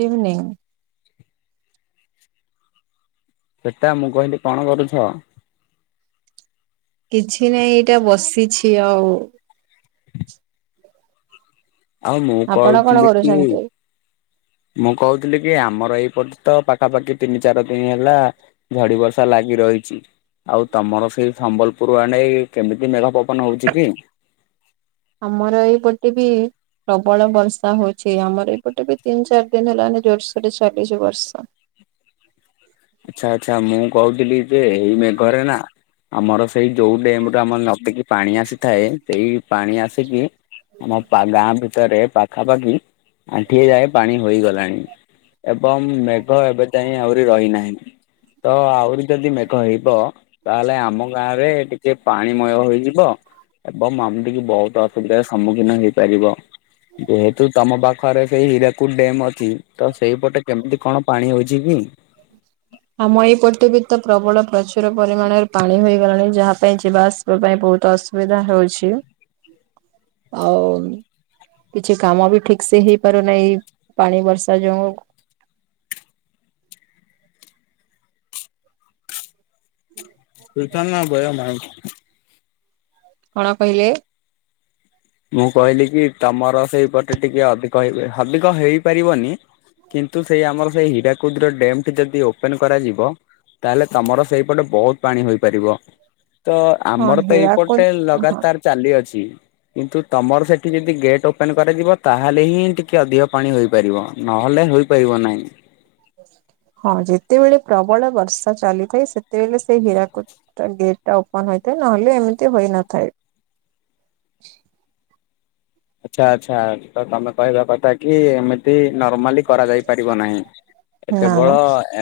Good evening. ସେଟା ମୁଁ କହିଲି କଣ କରୁଛ? କିଛି ନାହିଁ ଏଇଟା ବସିଛି ଆଉ। ଆଉ ମୁଁ ଆପଣ କଣ କହୁଥିଲି କି କରୁଛନ୍ତି? ମୁଁ କହୁଥିଲି କି ଆମର ଏଇପର୍ଯ୍ୟନ୍ତ ପାଖାପାଖି ତିନି ଚାରି ଦିନ ହେଲା ଝଡି ବର୍ଷା ଲାଗି ରହିଛି। ଆଉ ତମର ସେଇ ସମ୍ବଲପୁର ଆଡେ କେମିତି ମେଘ ପବନ ହଉଛି କି? ଆମର ଏଇପଟେ ବି ପ୍ରବଳ ବର୍ଷା ହଉଛି ଆମର ଏଇପୋଟେ ବି ତିନି ଚାରି ଦିନ ହେଲାନି ଜୋରସୋର ରେ ଚାଲିଛି ବର୍ଷା। ଆଚ୍ଛା ଆଚ୍ଛା ମୁଁ କହୁଥିଲି ଯେ ଏଇ ମେଘରେ ନା ଆମର ସେଇ ଯୋଉ ଡ୍ୟାମରେ ଆମର ନଦକି ପାଣି ଆସିଥାଏ ସେଇ ପାଣି ଆସିକି ଆମ ଗାଁ ଭିତରେ ପାଖାପାଖି ଆଣ୍ଠିଏ ଯାଏ ପାଣି ହୋଇଗଲାଣି। ଏବଂ ମେଘ ଏବେ ଯାଇ ଆହୁରି ରହିନାହିଁ। ତ ଆହୁରି ଯଦି ମେଘ ହେଇବ ତାହେଲେ ଆମ ଗାଁ ରେ ଟିକେ ପାଣିମୟ ହେଇଯିବ। ଏବଂ ଆମତିିକେ ବହୁତ ଅସୁବିଧାର ସମ୍ମୁଖୀନ ହେଇପାରିବ। ଯେହେତୁ ତମ ପାଖରେ ସେଇ ହୀରାକୁଟ ଡ୍ୟମ୍ ଅଛି ତ ସେଇପଟେ କେମିତି କଣ ପାଣି ହଉଛି କି? ଆମ ଏଇ ପଟେ ଭି ତ ପ୍ରବଳ ପ୍ରଚୁର ପରିମାଣରେ ପାଣି ହୋଇଗଲାଣି, ଯାହା ପାଇଁ ଯିବା ଆସିବା ପାଇଁ ବହୁତ ଅସୁବିଧା ହଉଛି, ଆଉ କିଛି କାମ ବି ଠିକ ସେ ହେଇପାରୁନାହିଁ ପାଣି ବର୍ଷା ଯୋଗଁ। ହୁଁ ତୁଇସ ନା ଭୟ ମାଈ କଣ କହିଲେ? ମୁଁ କହିଲି କି ତମର ସେଇପଟେ ଟିକେ ଅଧିକ ହେ ଅଧିକ ହେଇପାରିବନି। କିନ୍ତୁ ସେଇ ଆମର ସେଇ ହୀରାକୁଦ ଡ୍ୟାମ ଯଦି ଓପନ କରାଯିବ ତାହେଲେ ତମର ସେଇପଟେ ବହୁତ ପାଣି ହୋଇପାରିବ। ତ ହଁ ଆମର ତ ହୀରାକୁଦ ଏଇପଟେ ହଁ ଲଗାତାର ଚାଲିଅଛି। କିନ୍ତୁ ତମର ସେଠି ଯଦି ଗେଟ୍ ଓପେନ୍ କରାଯିବ, ତାହେଲେ ହିଁ ଟିକେ ଅଧିକ ପାଣି ହୋଇପାରିବ, ନହେଲେ ହୋଇ ପାରିବ ନାହିଁ। ହଁ ଯେତେବେଳେ ପ୍ରବଳ ବର୍ଷା ଚାଲିଥାଏ, ସେତେବେଳେ ସେ ହୀରାକୁ ଗେଟ୍ ଟା ଓପନ ହେଇଥାଏ, ନହେଲେ ଏମିତି ହୋଇନଥାଏ। ଆଚ୍ଛା ଆଚ୍ଛା ତ ତମେ କହିବା କଥା କି ଏମିତି ନର୍ମାଲି କରାଯାଇ ପାରିବ ନାହିଁ, ନା କେବଳ ନା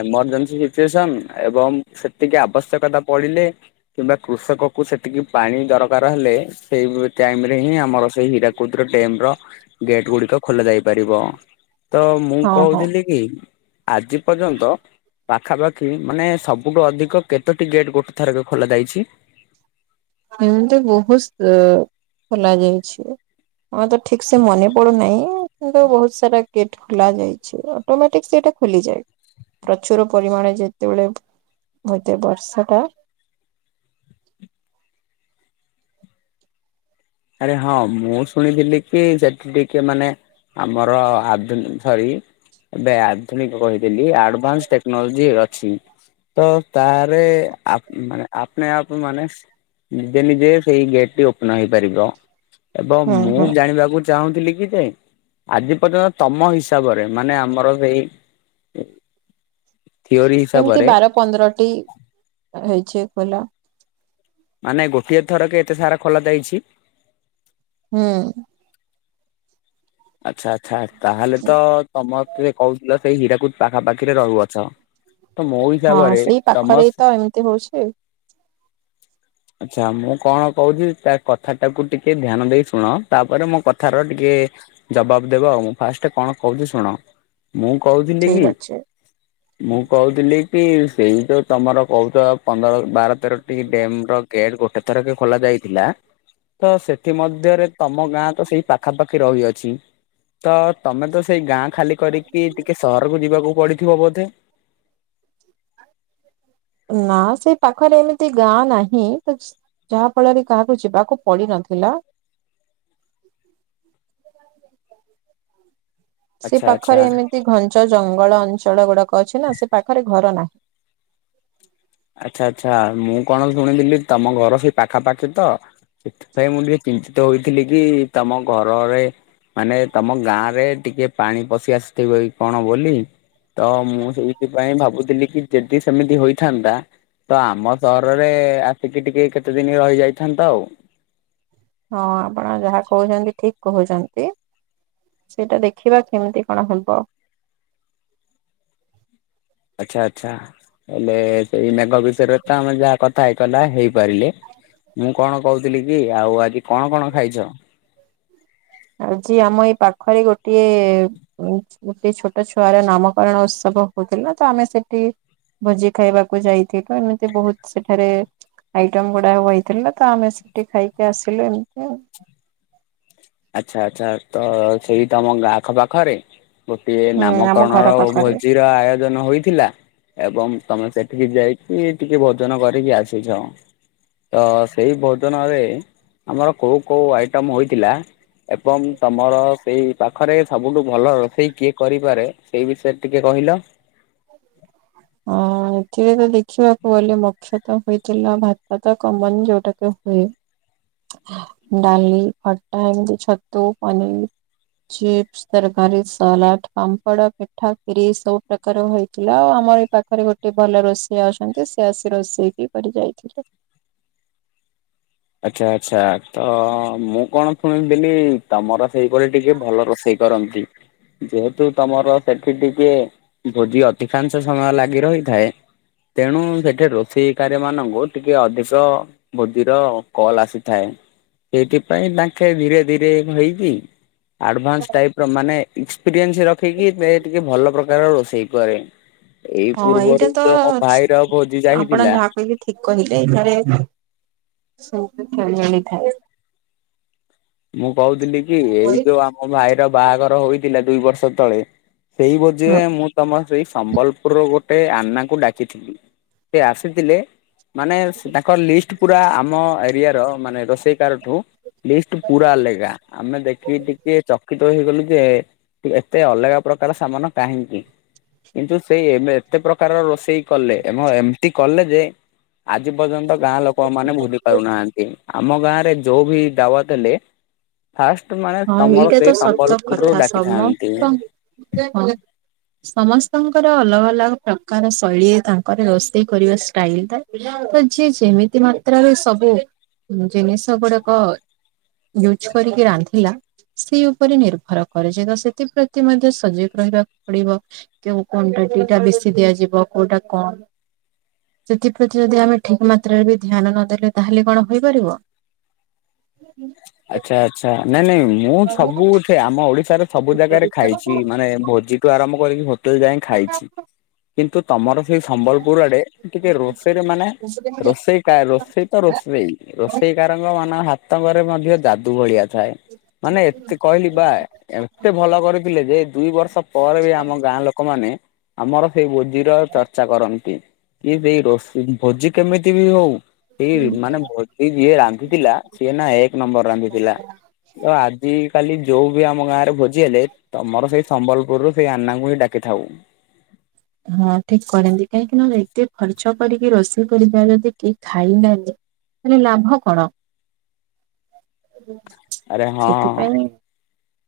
ଏମରଜେନ୍ସି ସିଚୁଏସନ, ଏବଂ ସେତିକି ଆବଶ୍ୟକତା ପଡିଲେ କିମ୍ବା କୃଷକ କୁ ସେତିକି ପାଣି ଦରକାର ହେଲେ, ସେଇ ଟାଇମ ରେ ହିଁ ଆମର ସେଇ ହୀରା ଡ୍ୟାମ ର ଗେଟ ଗୁଡିକ ଖୋଲା ଯାଇ ପାରିବ। ତ ମୁଁ ହଁ ହଁ କହୁଥିଲି କି ଆଜି ପର୍ଯ୍ୟନ୍ତ ପାଖାପାଖି ମାନେ ସବୁଠୁ ଅଧିକ କେତୋଟି ଗେଟ୍ ଗୋଟେ ଥରକ ଖୋଲା ଯାଇଛି? ଏମିତି ବହୁତ ଖୋଲା ଯାଇଛି। ଆମେ ତ ଠିକ ସେ ମନେ ପଡୁନାହିଁ କିନ୍ତୁ ବହୁତ ସାରା ଗେଟ ଖୋଲା ଯାଇଛି ଅଟୋମେଟିକ ସେଟା ଖୋଲିଯାଏ, ପ୍ରଚୁର ପରିମାଣ ଯେତେବେଳେ ମୋତେ ବର୍ଷଟା ଆରେ ହଁ ମୁଁ ଶୁଣିଥିଲି କି ସେଠି ଟିକେ ମାନେ ଆମର ଆଧୁନ ସରି ଏବେ ଆଧୁ ଆଧୁନିକ କହିଥିଲି ଆଡଭାନ୍ସ ଟେକ୍ନୋଲୋଜି ଅଛି। ତ ତାରେ ଆପ ମାନେ ଆପନେ ଆପ ମାନେ ନିଜେ ନିଜେ ସେଇ ଗେଟ୍ ଟି ଓପନ ହେଇପାରିବ, ଏବଂ ହୁଁ ମୁଁ ହୁଁ ଜାଣିବାକୁ ଚାହୁଁଥିଲି କି ଯେ ଆଜି ପର୍ଯ୍ୟନ୍ତ ତମ ହିସାବରେ, ମାନେ ଆମର ସେଇ ହୁଁ। ଏମିତି ବାର ପନ୍ଦରଟି ହେଇଛି ଖୋଲା। ମାନେ ଗୋଟିଏ ଥରକେ ଏତେ ସାରା ଖୋଲା ଯାଇଛି। ହୁଁ। ଆଚ୍ଛା ଆଚ୍ଛା ତାହାଲେ ତ ତମତେ କହୁଥିଲ ସେଇ ହୀରାକୁଦ ପାଖାପାଖିରେ ରହୁଅଛ। ତ ମୋ ହଁ ହିସାବରେ ସେଇ ତମ ପାଖରେ ତ ଏମତି ହଉଛି। ଆଚ୍ଛା ମୁଁ କଣ କହୁଚି ତା କଥା ଟାକୁ ଟିକେ ଧ୍ୟାନ ଦେଇ ଶୁଣ ତାପରେ ମୋ କଥ୍ ଥାର ଟିକେ ଜବାବ ଦେବ ଆଉ ମୁଁ ଫାଷ୍ଟେ କଣ କହୁଚି ଶୁଣ। ମୁଁ କହୁଥିଲି କି ଠିକ ଅଛି ମୁଁ କହୁଥିଲି କି ସେଇ ଯୋଉ ତମର କହୁଚ ପନ୍ଦର ବାର ତେରଟି ଡେମ୍ ର ଗେଟ୍ ଗୋଟେ ଥରକେ ଖୋଲା ଯାଇଥିଲା। ତ ସେଥିମଧ୍ୟରେ ତମ ଗାଁ ତ ସେଇ ପାଖାପାଖି ରହିଅଛି। ତ ତମେ ତ ସେଇ ଗାଁ ଖାଲି କରିକି ଟିକେ ସହରକୁ ଯିବାକୁ ପଡିଥିବ ବୋଧେ। [inaudible] ନା ସେ ପାଖରେ ଏମିତି ଗାଁ ନାହିଁ। ଯାହା ଫଳରେ କାହାକୁ ଯିବାକୁ ପଡି ନଥିଲା। [inaudible] ସେ ଆଚ୍ଛା ଆଚ୍ଛା ପାଖରେ ଏମିତି ଘଞ୍ଚ ଜଙ୍ଗଳ ଅଞ୍ଚଳ ଗୁଡାକ ଅଛି ନା ସେ ପାଖରେ ଘର ନାହିଁ। ଆଚ୍ଛା ଆଚ୍ଛା ମୁଁ କଣ ଶୁଣିଥିଲି ତମ ଘର ସେଇ ପାଖାପାଖି ତ? ସେଥିପାଇଁ ମୁଁ ଟିକେ ଚିନ୍ତିତ ହୋଇଥିଲି କି ତମ ଘରରେ ମାନେ ତମ ଗାଁ ରେ ଟିକେ ପାଣି ପଶି ଆସିଥିବ କି କଣ ବୋଲି ତ ମୁଁ ସେଇଥିପାଇଁ ଭାବୁଥିଲି କି ଯେଦି ସେମିତି ହୋଇଥାନ୍ତା ତ ଆମ ସହରରେ ଆସିକି ଟିକେ କେତେ ଦିନି ରହିଯାଇଥାନ୍ତ ଆଉ। ହଁ ଆପଣ ଯାହା କହୁଛନ୍ତି ଠିକ୍ କହୁଚନ୍ତି। ସେଇଟା ଦେଖିବା କେମିତି କଣ ହବ। ଆଛା ଆଛା ହେଲେ ସେଇ ମେଘ ବିଷୟରେ ତ ଆମେ ଯାହାକଥ୍ କଥା ହେଇପାରଲା ହେଇପାରିଲେ। ମୁଁ କଣ କହୁଥିଲି କି ଆଉ ଆଜି କଣ କଣ ଖାଇଚ? ଆଜି ଆମ ଏ ପାଖରେ ଗୋଟିଏ ଗୋଟେ ଛୋଟ ଛୁଆର ନାମକରଣ ଉତ୍ସବ ହଉଥିଲା ତ ଆମେ ସେଠି ଭୋଜି ଖାଇବାକୁ ଯାଇଥିଲୁ ଏମିତି ବହୁତ ସେଠାରେ ଆଇଟମ୍ ଗୁଡାକ ବଥିଲା ତ ଆମେ ସେଠି ଖାଇକି ଆସିଲୁ ଏମିତିଆ ଆଉ। ଆଛା ଆଛା ତ ସେଇ ତମ ଗାଁ ଆଖ ପାଖରେ? ଗୋଟିଏ ହୁଁ ଆମ ନାମକରଣର ଘର ଓ ପାଖରେ। ଭୋଜିର ଆୟୋଜନ ହୋଇଥିଲା। ଏବଂ ତମେ ସେଠିକି ଯାଇକି ଟିକେ ଭୋଜନ କରିକି ଆସିଛ। ତ ସେଇ ଭୋଜନରେ ଆମର କୋଉ କୋଉ ଆଇଟମ୍ ହୋଇଥିଲା? ଏବଂ ତମର ସେଇ ପାଖରେ ସବୁଠୁ ଭଲ ରୋଷେଇ କିଏ କରିପାରେ ସେଇ ବିଷୟରେ ଟିକେ କହିଲ। ହ ହଁ ଏଥିରେ ତ ଦେଖିବାକୁ ଗଲେ ମୋଖ୍ୟତ ହୋଇଥିଲା ଭାତ ତ କମନ୍ ଯୋଉଟାତ ହୁଏ। ଡାଲି ଖଟା ଏମିତି ଛତୁ ପନିର୍ ଚିପ୍ସ ତରକାରୀ ସାଲାଡ଼ ପାମ୍ପଡ ପିଠା ଖିରି ସବୁ ପ୍ର କାର ହୋଇଥିଲା ଆଉ ଆମର ଏଇ ପାଖରେ ଗୋଟେ ଭଲ ରୋଷେଇଆ ଅଛନ୍ତି ସେ ଆସି ରୋଷେଇ କି କରି ଯାଇଥିଲେ। ଆଛା ଆଛା ତ ମୁଁ କଣ ଶୁଣିଥିଲି ତମର ସେଇ ପଟେ ଟିକେ ଭଲ ରୋଷେଇ କରନ୍ତି। ଯେହେତୁ ତମର ସେଠି ଟିକେ ଭୋଜି ଅଧିକାଂଶ ସମୟ ଲାଗି ରହିଥାଏ ତେଣୁ ସେଠି ରୋଷେଇକାର୍ୟ ମାନଙ୍କୁ ଟିକେ ଅଧିକ ଭୋଜିର ଅ କଲ୍ ଆସିଥାଏ ସେଇଥିପାଇଁ ତାଙ୍କେ ଧୀରେ ଧୀରେ ହେଇକି ଆଡଭାନ୍ସ ଟାଇପ୍ ର ମାନେ ଇକ୍ସପିରିଏନ୍ସ୍ ରଖିକି ଏ ଟିକେ ଭଲ ପ୍ରକାର ରୋଷେଇ କରେ। ଏଇ ହଁ ଏଇଟା ପୂର୍ବରୁ ତ ମୋ ଭାଇର ଭୋଜି ଯାଇଥିଲା। ଠିକ୍ କହିଲେ ଏଠାରେ ସବୁ [unintelligible] ମିଳିଥାଏ। ମୁଁ କହୁଥିଲି କି ଏଇ ଯୋଉ ଆମ ଭାଇର ବାହାଘର ହୋଇଥିଲା ଦୁଇ ବର୍ଷ ତଳେ ସେଇ ଭୋଜିରେ ମୁଁ ତମ ସେଇ ସମ୍ବଲପୁରର ଗୋଟେ ଆନାକୁ ଡାକିଥିଲି ସେ ଆସିଥିଲେ। ମାନେ ତାଙ୍କର ଲିଷ୍ଟ୍ ପୁରା ଆମ ଏରିଆର ମାନେ ରୋଷେଇ କାରଠୁ ପୁରା ଅଲେଗା। ଆମେ ଦେଖିକି ଟିକେ ଚକିତ ହେଇଗଲୁ ଯେ ଏତେ ଅଲଗା ପ୍ରକାର ସାମାନ କାହିଁକି? କିନ୍ତୁ ସେଇ ଏବେ ଏତେ ପ୍ରକାରର ରୋଷେଇ କଲେ ଏବଂ ଏମତି କଲେ ଯେ ଆଜି ପର୍ଯ୍ୟନ୍ତ ଗାଁ ଲୋକ ମାନେ ଭୁଲି ପାରୁନାହାନ୍ତି ଆମ ଗାଁରେ ଯୋଉ ବି ଦାୱତ୍ ଦେଲେ ଫାଷ୍ଟ ମାନେ ହଁ ତମର ଏଇଟା ତ ସେଇ ସମ୍ବଲପୁରରୁୁ ଡାକିଥାନ୍ତି। ହଁ। ସମସ୍ତଙ୍କର ଅଲଗା ଅଲଗା ପ୍ରକାର ଶୈଳୀ ତାଙ୍କର ରୋଷେଇ କରିବା ଷ୍ଟାଇଲ ଥାଏ। ତ ଯିଏ ଯେମିତି ମାତ୍ରାରେ ସବୁ ଜିନିଷ ଗୁଡାକ ୟୁଜ୍ କରିକି ରାନ୍ଧେ। ଥିଲା ସେ ଉପରେ ନିର୍ଭର କରାଯାଏ ତ ସେଥିପ୍ରତି ମଧ୍ୟ ସଜାଗ ରହିବାକୁ ପଡିବ। କେଉଁ କ୍ଵାଣ୍ଟିଟିଟା ବେଶି ଦିଆଯିବ କୋଉଟା କମ୍ ସେଥିପ୍ରତି ଯଦି ଆମେ ଠିକ ମାତ୍ରାରେ ବି ଧ୍ୟାନ ନଦେଲେ ତାହେଲେ କଣ ହେଇପାରିବ। ଆଚ୍ଛା ଆଚ୍ଛା ନାଇଁ ନାଇଁ ମୁଁ ହଁ ସବୁଠି ଆମ ଓଡିଶାରେ ସବୁ ଜାଗାରେ ଖାଇଛି ମାନେ ଭୋଜିଠୁ ଆରମ୍ଭ କରିକି ହୋଟେଲ ଯାଏଁ ଖାଇଛି କିନ୍ତୁ ତମର ସେଇ ସମ୍ବଲପୁର ଆଡେ ଟିକେ ରୋଷେଇରେ ମାନେ ରୋଷେଇ କା ରୋଷେଇ ତ ରୋଷେଇ ରୋଷେଇ କାରଙ୍କ ମାନେ ହାତଙ୍କରେ ମଧ୍ୟ ଯାଦୁ ଭଳିଆ ଥାଏ। ମାନେ ଏତେ କହିଲି ପା ଏତେ ଭଲ କରିଥିଲେ ଯେ ଦୁଇ ବର୍ଷ ପରେ ବି ଆମ ଗାଁ ଲୋକମାନେ ଆମର ସେଇ ଭୋଜିର ଚର୍ଚ୍ଚା କରନ୍ତି। କି ସେଇ ରୋଷେଇ ଭୋଜି କେମିତି ବି ହୋଉ ଏଇ ମାନେ ଭୋ ସେଇ ଯିଏ ରାନ୍ଧିଥିଲା ସିଏ ନା ଏ କ ନମ୍ବର ରାନ୍ଧିଥିଲା ତ ଆଜିକାଲି ଯୋଉ ବି ଆମ ଗାଁରେ ଭୋଜି ହେଲେ ତମର ସେଇ ସମ୍ବଲପୁରରୁୁ ସେଇ ଆନାଙ୍କୁ ହିଁ ଡାକିଥାଉ। ହଁ ଠିକ କରନ୍ତି କାହିଁକିନା ଏତେ ଖର୍ଚ୍ଚ କରିକି ରୋଷେଇ କରିବାରେ ଯଦି ଠକ୍ ଖାଇନାହାନ୍ତି ତାଲେ ଲାଭ କଣ ଆରେ ହଁ ସେଥିପାଇଁ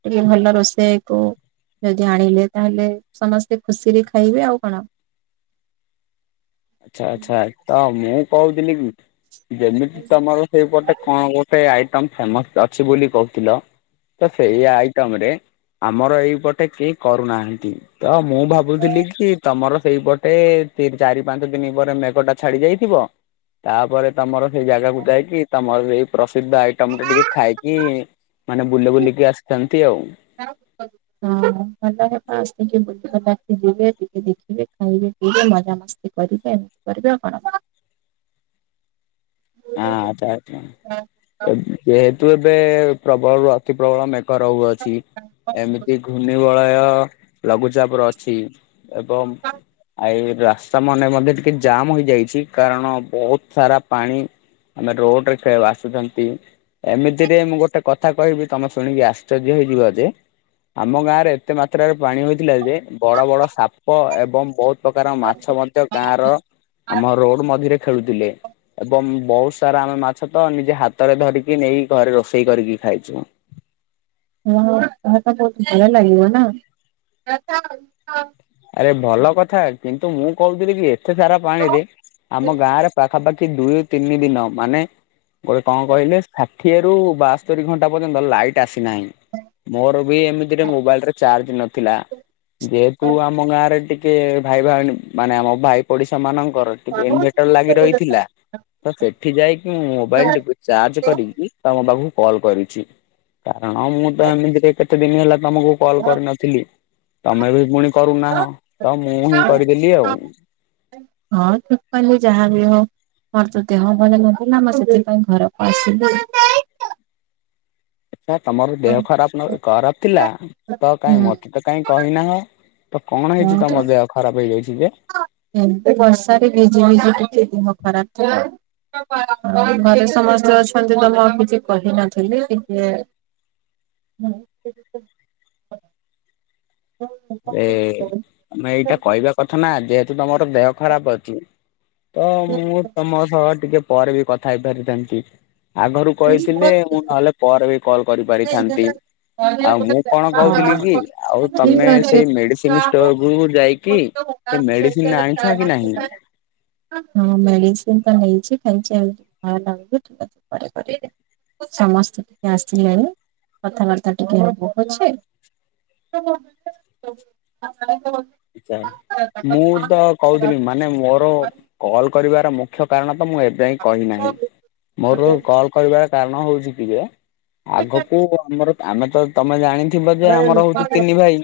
ଟିକେ ଭଲ ରୋଷେୟାକୁ ଯଦି ଆଣିଲେ ତାହେଲେ ସମସ୍ତେ ଖୁସିରେ ଖା ଖାଇବେ ଆଉ କଣ। ଆଚ୍ଛା ଆଚ୍ଛା ତ ମୁଁ କୋହୁଥିଲି କି ଯେମିତି ତମର ସେପଟେ କଣ ଗୋଟେ ଆଇଟମ ଫେମସ୍ ଅଛି ବୋଲି କହୁଥିଲ ତ ସେଇ ଆଇଟମରେ ଆମର ଏଇପଟେ କେହି କରୁନାହାନ୍ତି। ତ ମୁଁ ଭାବୁଥିଲି କି ତମର ସେଇପଟେ ତିନ୍ ଚାରି ପାଞ୍ଚ ଦିନ ପରେ ମେଘଟା ଛାଡି ଯାଇଥିବ ତାପରେ ତମର ସେଇ ଜାଗାକୁ ଯାଇକି ତମର ସେଇ ପ୍ରସିଦ୍ଧ ଆଇଟମଟା ଟିକେ ଖାଇକି ମାନେ ବୁଲି ବୁଲିକି ଆସିଥାନ୍ତି ଆଉ। ଅଁ ହ [unintelligible] ଆସିକି ବୁଲିବୁଲା କି ଯିବେ ଟିକେ ଦେଖିବେ ଖାଇବେ ପିଇବେ ମଜା ମସ୍ ସ୍ତି କରିବେ କରିବେ ଆଉ କଣ। ହଁ ଯାଉଚୁ ଆ ଏ ଯେହେତୁ ଏବେ ପ୍ରବଳରୁ ଅ ଅତି ପ୍ରବଳ ମେଘ ରହୁଅଛି ଏମିତି ଘୂର୍ଣ୍ଣିବଳୟ ଲଘୁଚାପର ଅଛି ଏବଂ ଆଇ ରାସ୍ ସ୍ତାମାନେ ମଧ୍ୟ ଟିକେ ଜାମ୍ ହୋଇଯାଇଛି କାରଣ ବୋହୁତ ସାରା ପାଣି ଆମେ ରୋଡରେ ଖେ ଭାସୁଥାନ୍ତି। ଏମିତିରେ ମୁଁ ଗୋଟେ କଥା କହିବି ତମେ ଶୁଣିକି ଆଶ୍ଚର୍ଯ୍ୟ ହେଇଯିବ ଯେ ଆମ ଗାଁରେ ଏତେ ମାତ୍ରାରେ ପାଣି ହୋଇଥିଲା ଯେ ବଡ ବଡ ସାପ ଏବଂ ବୋହୁତ ପ୍ରକାର ମାଛ ମଧ୍ୟ ଗାଁର ଆମ ରୋଡ ମଝିରେ ଖେଳୁଥୁଲେ ଏବଂ ବୋହୁତ ସାରା ଆମେ ମାଛ ତ ନିଜେ ହାତରେ ଧରିକି ନେଇ ଘରେ ରୋଷେଇ କରିକି ଖାଇଛୁ। ଓହୋ ହଁ ତାକୁ ଭଲ ଲାଗିବ ନା। ଆରେ ଭଲ କଥା କିନ୍ତୁ ମୁଁ କୋହୁଥିଲି କି ଏତେ ସାରା ପାଣିରେ ଆମ ଗାଁର ପାଖାପାଖି ଦୁଇ ତିନି ଦିନ ମାନେ ଗୋଟେ କଣ କହିଲେ ଫା ଷାଠିଏରୁ ବାସ୍ତରି ଘଣ୍ଟା ପର୍ଯ୍ୟନ୍ତ ଲାଇଟ୍ ଆସିନାହିଁ ମୋର ବି ଏମିତିରେ ମୋବାଇଲରେ ଚା ଚାର୍ଜ୍ ନଥିଲା ଯେହେତୁ ଆମ ଗାଁରେ ଟି ଟିକେ ଭାଇ ଭାଉଣୀ ମାନେ ଆମ ଭାଇ ପଡିଶା ମାନଙ୍କର ଟିକେ ଇନଭେଟର୍ ଲାଗି ରହିଥିଲା ତ ସେଠି ଯାଇକି ମୁଁ ମୋବାଇଲଟିକୁ ଚାର୍ଜ କରିକି ତମ ପାଖକୁ କଲ୍ କରିଛି। କାରଣ ମୁଁ ତ ଏମିତିରେ କେତେ ଦିନ ହେଲା ତମକୁ କଲ୍ କରିନଥିଲି ତମେ ବି ପୁଣି କରୁନାହଁ ତ ମୁଁ ହିଁ କରିଦେଲି ଆଉ ହଁ ଠିକ୍ କଲି ଯାହାବି ହଉ ମୋର ତୋ ଦେହ ଭଲ ନଥିଲା ମୁଁ ସେଥିପାଇଁ ଘରକୁ ଆସିଲି କାଇଁ ତମର ଦେହ ଖରାପ ନ ଖରାପ ଥିଲା ତ ହୁଁ କାଇଁ ମତେ ତ କାହିଁ କହିନାହଁ। ତ କଣ ହେଇଛି ତମ ଦେହ ଖରାପ ହେଇଯାଇଛି ଯେ? ଏମତି ବର୍ଷା ରେ ଭିଜି ଭିଜି ଟିକେ ଦେହ ଖରାପ ତ ଆଉ। ଘରେ ସମସ୍ତେ ଅଛନ୍ତି ତ ମୁଁ ଆଉ କିଛି କହି ନଥିଲି ଟିକେ ହୁଁ। ଏ ତମେ ଏଇଟା କହିବା କଥା ନା ଯେହେତୁ ତମର ଦେହ ଖରାପ ଅଛି। ତ ମୁଁ ତମ ସହ ଟିକେ ପରେ ବି କଥା ହେଇପାରିଥାନ୍ତି। ଆଗରୁ ଠିକ କହିଥିଲେ ମୁଁ ନହେଲେ ପରେ ବି କଲ୍ କରିପାରିଥାନ୍ତି ଆଉ ମୁଁ ଅଛି। କଣ କହୁଥିଲି କି ଆଉ ତମେ ସେଇ ମେଡିସିନ ଷ୍ଟୋର କୁ ଯାଇକି ସେ ମେଡିସିନ ଆଣିଛ କି ନାହିଁ? ହଁ ମେଡିସିନ ତ ନେଇଛି ଖାଇ [unintelligible] ସମସ୍ତେ ଟିକେ ଆସିଲେଣି କଥାବାର୍ତ୍ତା ଟିକେ ହବପଛେ। [inaudible] ଆଛା ମୁଁ ତ କହୁଥିଲି ମା ମାନେ ମୋର କଲ୍ କରିବାର ମୁଖ୍ୟ କାରଣ ତ ମୁଁ ଏବେ ଯାଏ କହିନାହିଁ ମୋର କଲ୍ କହିବାର କାରଣ ହଉଛି କି ଯେ ଆଗକୁ ଆମର ଆମେ ତ ତମେ ଜାଣିଥିବ ଯେ ଆମର ହଉଛି ତିନି ଭାଇ,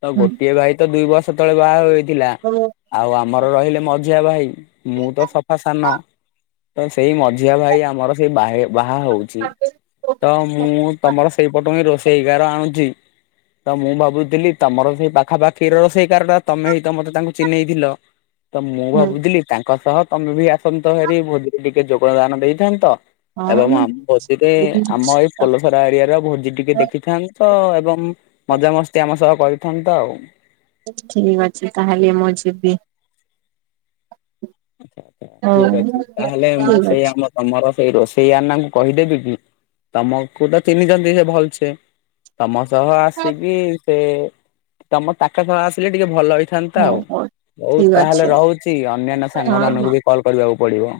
ତ ଗୋଟିଏ ଭାଇ ତ ଦୁଇ ବର୍ଷ ତଳେ ବାହା ହର ହୋଇଥିଲ। ହଁ। ଆଉ ଆମର ରହିଲେ ମଝିଆ ଭାଇ ମୁଁ ତ ସଫା ସାନ। ତ ସେଇ ମଝିଆ ଭାଇ ଆମର ସେଇ ଭାଇ ବାହା ହଉଛି। ତ ମୁଁ ତମର ସେଇପଟୁ ହିଁ ରୋଷେଇକାର ଆଣୁଛି। ତ ମୁଁ ଭାବୁଥିଲି ତମର ସେଇ ପାଖା ପା ଖି ର ରୋଷେଇକାର ଟା ତମେ ହି ତ ମତେ ତାଙ୍କୁ ଚିହ୍ନେଇଥିଲ। ତ ମୁଁ ଭାବୁଥିଲି ତାଙ୍କ ସହ ତମେ ବି ଆସନ୍ତ ହେରି ଭୋଜିରେ ଟିକେ ଯୋଗଦାନ ଦେଇଥାନ୍ତ। ହଁ ଏବଂ ମୁଁ ଆମ ଭୋଜିରେ ଯିବି ଆମ ଏଇ ନିଶ୍ଚିତ। ଫୋଲ ଖରା ଏରିଆର ଭୋଜି ଟିକେ ଦେଖିଥାନ୍ତ ଏବଂ ମଜାମସ୍ତି ଆମ ସହ କରିଥାନ୍ତା ଆଉ। ଠିକ ଅଛି ତାହେଲେ ମୁଁ ଯିବି। ହଉ। ଠିକ ଅଛି ତାହେଲେ ମୁଁ ଠିକ ସେଇ ଅଛି ଆମ ତମର ସେଇ ରୋଷେଇଆନାଙ୍କୁ କହିଦେବି କି? ତମକୁ ତ ଚିହ୍ନିଛନ୍ତି ସେ ଭଲସେ ତମ ତହ ଆସିକି ସେ ତମ ତାଙ୍କ ସହ ଆସିଲେ ଟିକେ ଭଲ ହେଇ ଥାନ୍ତା ହଉ ଆଉ ହଉ ହଉ ଠିକ ଅଛି ତାହେଲେ ରହୁଛି ଅନାନ୍ୟା ସାଙ୍ଗ ହଁ ହଁ। ମାନଙ୍କୁ ବି କଲ୍ କରିବାକୁ ପଡିବ।